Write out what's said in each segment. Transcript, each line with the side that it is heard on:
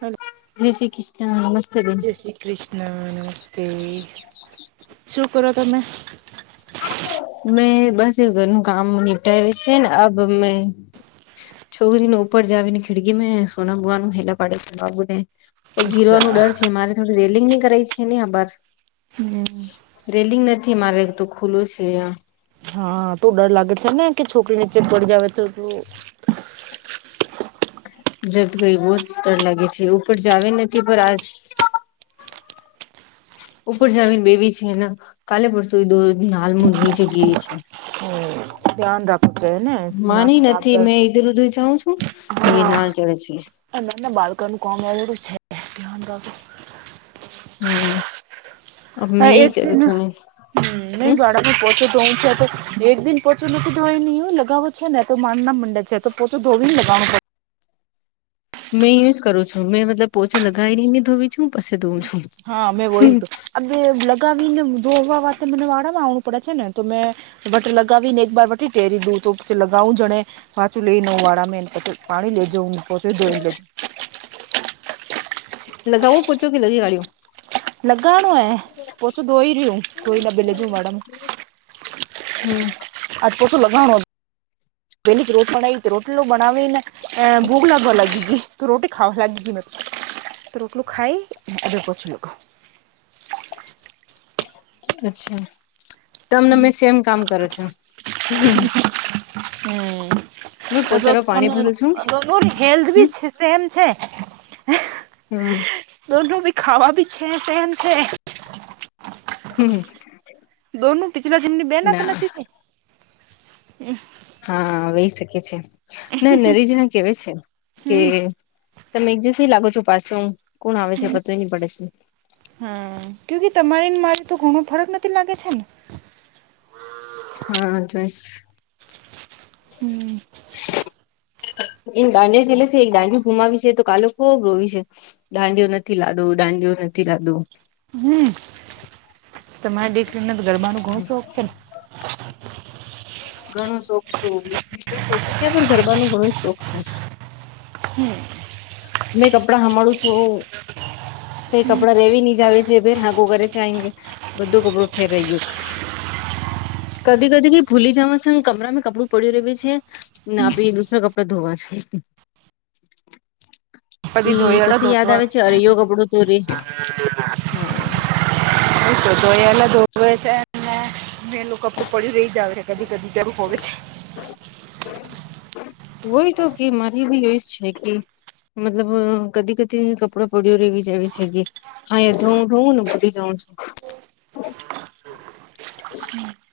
right: Hello
left: જય શ્રી કૃષ્ણ નમસ્તે બેન.
right: જય શ્રી કૃષ્ણ નમસ્તે. શું કરો તમે?
left: મેં બસ એ ઘરનું કામ નિપટાવ્યું છે ને અમે છોકરીને ઉપર જાવને ખીડગી મે સોના બુવાનું હેલા પાડે છે બાબુને ગીરવાનું
right: અચ્છા
left: ડર છે મારે થોડું રેલિંગની કરાય છે ને આ બાર
right: હમ
left: રેલિંગ નથી મારે એક તો ખુલ્લું છે આ
right: હા તો ડર લાગે છે ને કે છોકરી નીચે પડી જવે તો
left: [inaudible] ગય બહ જ ડર લાગે છે ઉપર જાવ નથી પણ આ ઉપર જાવી ને બેબી છેને કાલે પસ દો નાલ મ નીચે ગી છે.
right: ધ્યાન રાખવું છે ને નાના
left: માની નથી
right: ટાબર
left: મેં ઈધર ઉધર જાઉં છું. એ ના
right: હા
left: ચડે છે.
right: નાના બાળક નનું કોમ અરું છે ધ્યાન રાખો.
left: હમ્મ અમે જન સઁખ્યા હમ્મ
right: પોચ ધવું છે તો એક દિ પોચો નથી ધોવાઈ ન લગાવો છે ને તો માર ના મંડે છે તો પોછો ધોવી ન લગવા પ
left: મેં યું જ કરું છું મેં મતલબ પોચા લગાવીને ધોવી છું પછી ધોવું છું
right: હા મે વય
left: હમ
right: હતું હવે લગાવીને ધોવા વા માટે વાળામાં આવણું પડે છે ને તો મેં વટ લગાવી ને એક વાર વટી ટેરી દૂ તો લગઉ જણે પાચું લઈનેવ વાળા મેને પોછ પાણી લેજ પોતે જોઈને લેજો
left: લગાઓ પોછો કે લગાડી કડ્યો
right: લગાનો એ પછું દોહી રહું દોહી ડબે લેજુ માડાનું
left: હમ્મ
right: આજ પોચો લગાળો વહેલીથી રોટ બના રોટટી બનાવીને ભૂગલા ભવા લાગી હતી રોટી ખાાવ લાગ જ મત તો રોટલું ખાઈ એદર કરછ લ
left: અચ્છા તમને
right: હમ
left: મેં સેમ કામ કરે છો હમ્મ
right: હમ્મ
left: પોચામાં પાણી ભરું છું
right: મલ હેલ્થ
left: હમ
right: બી છે પ્રેમ છે
left: હમ્મ
right: દોન ભી ખાવા ભી છે સેમ છે
left: હમ્મ
right: દોન પિચલા જન્મ ની બેના તો નથી હ
left: હા વહી શકે છે નરેજ ના કેવા છે કે
right: હમ
left: તમે એક જિવસી લાગો છો પાછો હ કોણ આવે છે પતય નહી પડે છે
right: હમ્મ કુ કે તમારી મારી તો ઘણો ફરક નથી લાગે છે ને
left: હા જોઈશ
right: હમ
left: એ દાંડિયા ખેલે છે એક દાંડિયા ગુમાવી છે તો ક લોકો રોવી છે દાંડીયો નથી લાદો દાંડીયો નથી લાદો
right: હમ્મ તમારે દેખરીને તો ગરબા ન ઘણું શોખ છે ને
left: ઘણું શોખ સો શોખ છે પણ ગરબાનું ઘણું શોખ છે
right: હમ્મ
left: મેં કપડાં હમાડું છું કપડાં રેવી નહી જ આવે છે કરે છે આ કે બધો કપડો ફેરઈ ગયો છે કદી કદી કઈ ભૂલી જવા છે કમરામાંં કપડું પડ્યું રેવે છે ને આપી દૂરા કપડા ધોવા છે કે
right: બધી ધોયાડા
left: પછી યાદ આવે છે
right: ધોવા
left: અરિયો કપડો તોરી હમ્મ
right: તો તો એ એલા ધોવે છે મે એ મેલું કપડું પડી્યું રહી જાવ છે કદી કદી જરૂું હોય છે
left: હોય તો કે મારી બી એ છે કે મતલબ કદી કદી કપડો પડીયો રવી જવી છે હા હું ધોઉં ને ભૂલી જાઉં છું
right: [inaudible]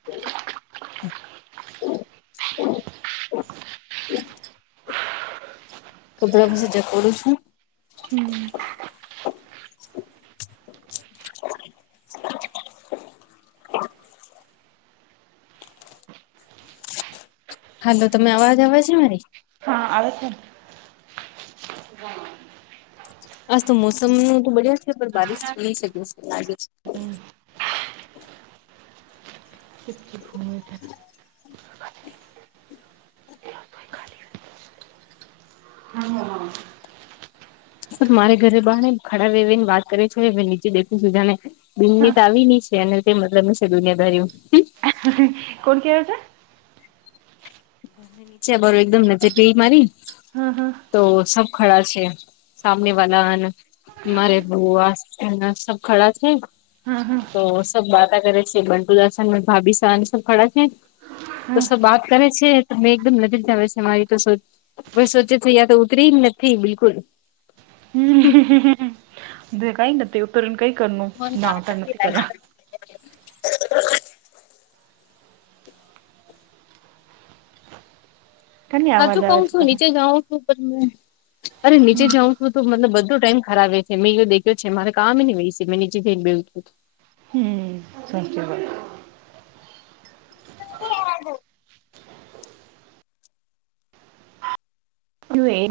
left: તો પ્રભ સજા કરું છું
right: હમ્મ
left: હાલો તમે અવાજ આવે છે મારી
right: હા આવે છે
left: આ તો મોસમ ન તો બડિયા છે પણ બારિશ લઈ શકે છે લાગે
right: ને હમ્મ
left: મારે ઘરે બહારને ખડા રેવી ને વાત કરે છે હ નીચે દેખું છુ જાણે બિનની તો આવીની છે અને તે મતલબ છે દુનિયાદારી
right: કોણ કેવે છે
left: નીચે બર એકદમ નજર ગયે મારી
right: હમ્મ હમ્મ.
left: તો સબ ખડા છે સામને વાહન મારે બુ આસના સબ ખડા છે.
right: હા હા
left: તો સબ બાતતા કરે છે બન્ટુ દશન ભાભી સહની સબ ખડા છે. તો
right: હા
left: સર વાત કરે છે. તમે એકદમ નજીરતા વ મારી તો સોચે છે યા તો ઉતરી નથી બિલકુલ.
right: કઈ નથી ઉતરણ કઈ કરનું ના ઉતરણ નથી કર. કની
left: હાચું
right: અવાજ
left: કઉ
right: આવે છે
left: છું
right: તમે
left: નીચે જાઉં છું પણ અરે નીચે જાઉં છું. [unintelligible]
right: હમ્મ હમ્મ સાચી વાત.
left: [unintelligible]
right: [unintelligible] ચાલ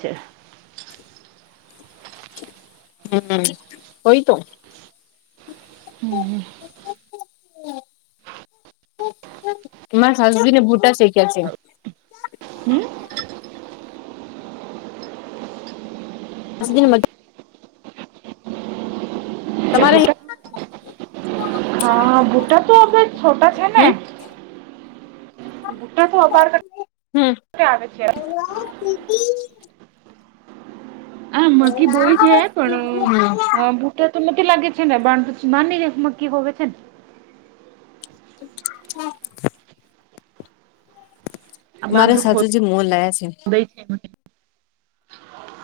right: છે.
left: હમ્મ હોય તો.
right: હમ
left: [inaudible] મારા સાસુએ ગોટા શેકા છે.
right: હમ્મ.
left: [unintelligible]
right: કે
left: તમારે.
right: ભૂટા [unintelligible] તો અવે છોટ છે
left: હમ
right: ને.
left: હમ
right: [unintelligible] આ મકી બોય છે, પણ તો તો નથીતી લાગે છે [unintelligible]
left: [inaudible]
right: આ બાંધ
left: મારા સાધુ
right: ખોદાય
left: જે મો લાયા છે,.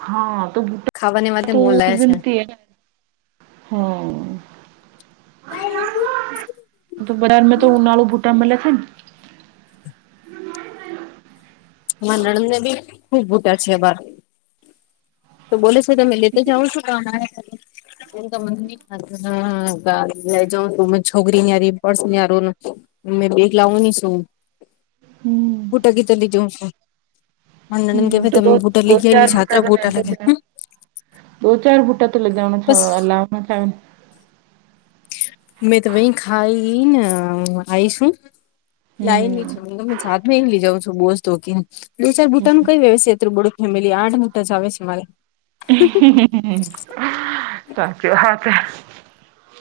right: હા તો.
left: ખાવાની માટે
right: તો
left: મોલ લાયા છે
right: હા. તો બરાારમાં તો ઉનાળુ ભૂટા મળ લે છે, ને
left: નાણાં નવીબી ખૂબ ભૂટા છે બાર. તો બોલે છે તમે લેતા જાઉ છો ક. [unintelligible] અમે બેગ લાવો નની શું
right: હમ
left: ફૂટકી તો લીજો નણંદ કેવાય તમે બૂટા લઈ જયા સાત્ર બૂટા લાગે
right: દો ચાર બૂટા તો લગજાના લાવના થાયને
left: મેં તો વહી ખાઈ ને આઈશ હું. લાઈ હી છું હું ગમે સાત લઈ જઉં છું બોસ તો ક્યા દ ચાર બૂટા નું કઈ વ્યવું બડું ફેમિલી આઠ બૂટા જ આવે છે, મારે
right: હમ્મ સાચું હા.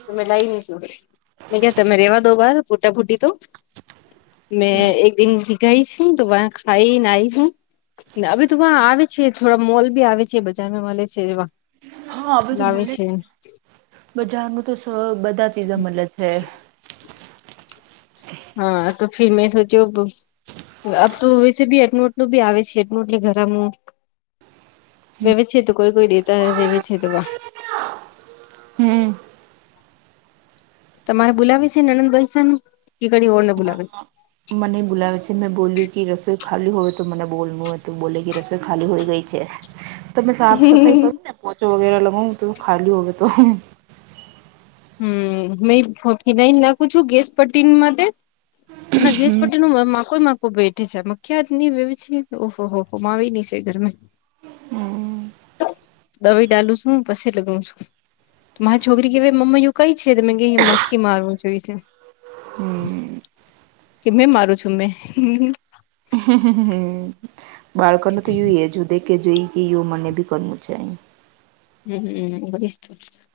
left: તો મેં લાઈ નહી છ મેં કતા મેં રેવા દો બાર ફૂટા ભૂટી તો. મેં એક દિન ભી ગઈ છું તોબા ખાઈ નાઈ હું. હવે તો આવે છે થોડા મોલ બી આવે છે બજારમાં મળ છે,
right: હા હવે તો મળે છે બજાર ન તો સ બધા પીઝા મળે છે,
left: હા તો ફર મેં સોચ્યો આ તોશે બી એકટ નટ નું બી આવે છે એટનુંટલે ઘરામાં છે તો કોઈ કોઈ દેતા હ વવે છે, તો વા
right: હમ્મ.
left: તમારે બોલાવે છે નનંદભાઈ સર કે કડી ઓળને બોલાવે છે?
right: હમ્મ મને બોલાવે છે મેં બોલ્યું કે રસોઈ ખાલી હોય તો મને બોલવું હોય તો બોલે કે રસોઈ ખાલી હોય ગઈ છે.
left: [inaudible]
right: તમે સાફ સફાઈ કરું ને પોચો વગેરે લગાવું તો ખાલી હોવે તો.
left: હમ્મ મે ફીનાઈને નાખું છું ગેસ પટીન માટે. ના ગેસ
right: હમ્મ
left: પટીનુંમા કોઈ બેઠે છેમ ખ્યાત હીવી છે ઓહો હોહો મા આવી ની છે ઘરમે દવાઈ ડાલું છું પસે લગાવું છું મારી છોકરી કેવી મમ્મું કઈ છે મે ગ માખી મારવું જોઈ છે, કે મેં મારું છું મેં
right: બાળકનું તો એયું એજ દે કે જોઈ કે મને બી કરવું છે,
left: [unintelligible]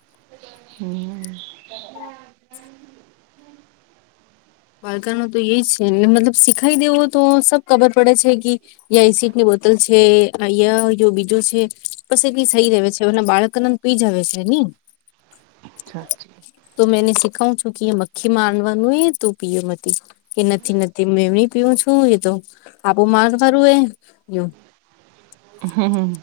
right: હમ
left: વાળકણો તો એજ છે ને મતલબ શીખાઈ દેવો તો સબ ખબર પડે છે કે યાં એસડ ની બોટલ છે અયા બીજો છે બસ એટલી સઈ રહે છે બાળકને પીજાવે છેની
right: સાચી
left: તો મેંને શીખાવું છું કે મખ્ખી માં આડવાનું એ હતું પીઓમાં કે નથી નથી એમની પીવ છુંય તો આપું માર ફરું એ
right: હમ.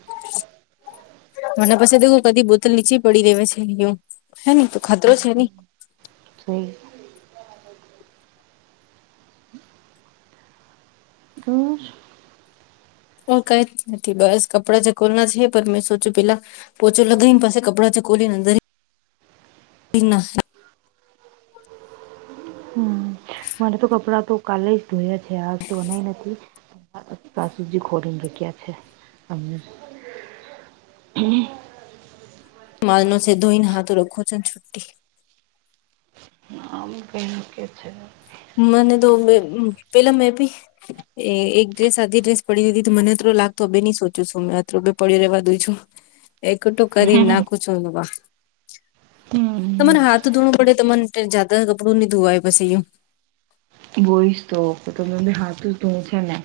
left: મને પછી કદી બોતલ નીચી પડી દેવે છે એવું હે ને તો ખતરો છે ને.
right: સહી ઘર
left: ઓ કઈ જ નથી બસ કપડા જકોર ના છે પણ મેં સોચ્યું પેલા પોચો લગને પાસે કપડા ચકોલીને અંદર ના
right: મને તો કપડાં તો કાલે જ ધોયા છે આજ તો બનાય નથી સાસુજી ખોડીને રક્યા છે અમને
left: એ છે મા નસે ધોઈને હા રખોન છુટી
right: આમ કેહે કે છે
left: મને તો બે પેલા મેપી એ એક ડ્રેસ સાધી ડ્રેસ પડી દીધી મને એ લાગતો હ બે નની સોચું છું મેં અ પડ્યો રેવા દું છું. એકટું કરી નાખૂ છું.
right: હમ
left: તમારે હાથ ધોુવું પડે તમાને જદા કપડું નહીં ધોવાય પછી એ
right: બોઈશ તો તમે હા ધોં છે ને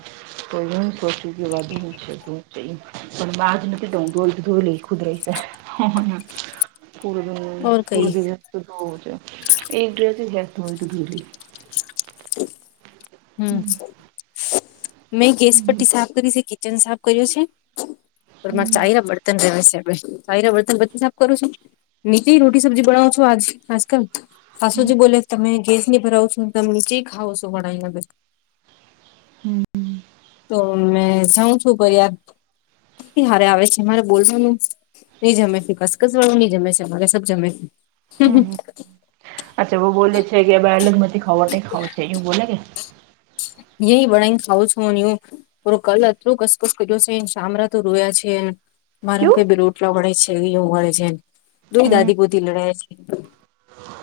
right: તો એ સોચ્યું કે ધ છે પણ બા જ નથી ધોઈ ધોઈ લઈ ખુદ રહી હ પુ દિ
left: ઓર
right: પુ
left: કઈ
right: દિવ છે એ ડ હત હોય તો ધૂલી
left: હમ મેં ગેસ પટ્ટી સાફ કરી છે કિચન સાફ કર્યું છે મારે
right: હમ,
left: ચાઈ રબડ ન છે વર્તન પછી સાફ કરું છું નીતિ રોટી સબ્જી બનાવ છો આજ આજકાલ સાસુજી બોલે તમે ગેસ ની ભરાવો છો તમે નીચે ખાવો છો ઘણ
right: હમ
left: તો મે જાઉં છું ભ યાર હારે આવે છે મારે બોલવાનું નઈ જમે ત કસકસ વાળું નહી જમે છે અમારે સબ જમે છેું
right: હમ અચ્છા બહ બોલે છે કે બ અલગ મથી ખવા ખાવું છે એવું બોલે કે
left: એય બડા ને ખાવ છું હું પ કલ અટલું કસકસ કર્યો છેને શામળા તો રોયા છેને. મારે એમ ક
right: ક્યું
left: બ રુંટલા વડે છે એવું વડે છેમ. દોહી
right: હમ
left: દાદી પોતે લડાય છે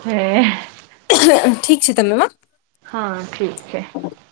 right: હે
left: ઠીક છે તમેમાં
right: હા ઠીક છે
left: [unintelligible]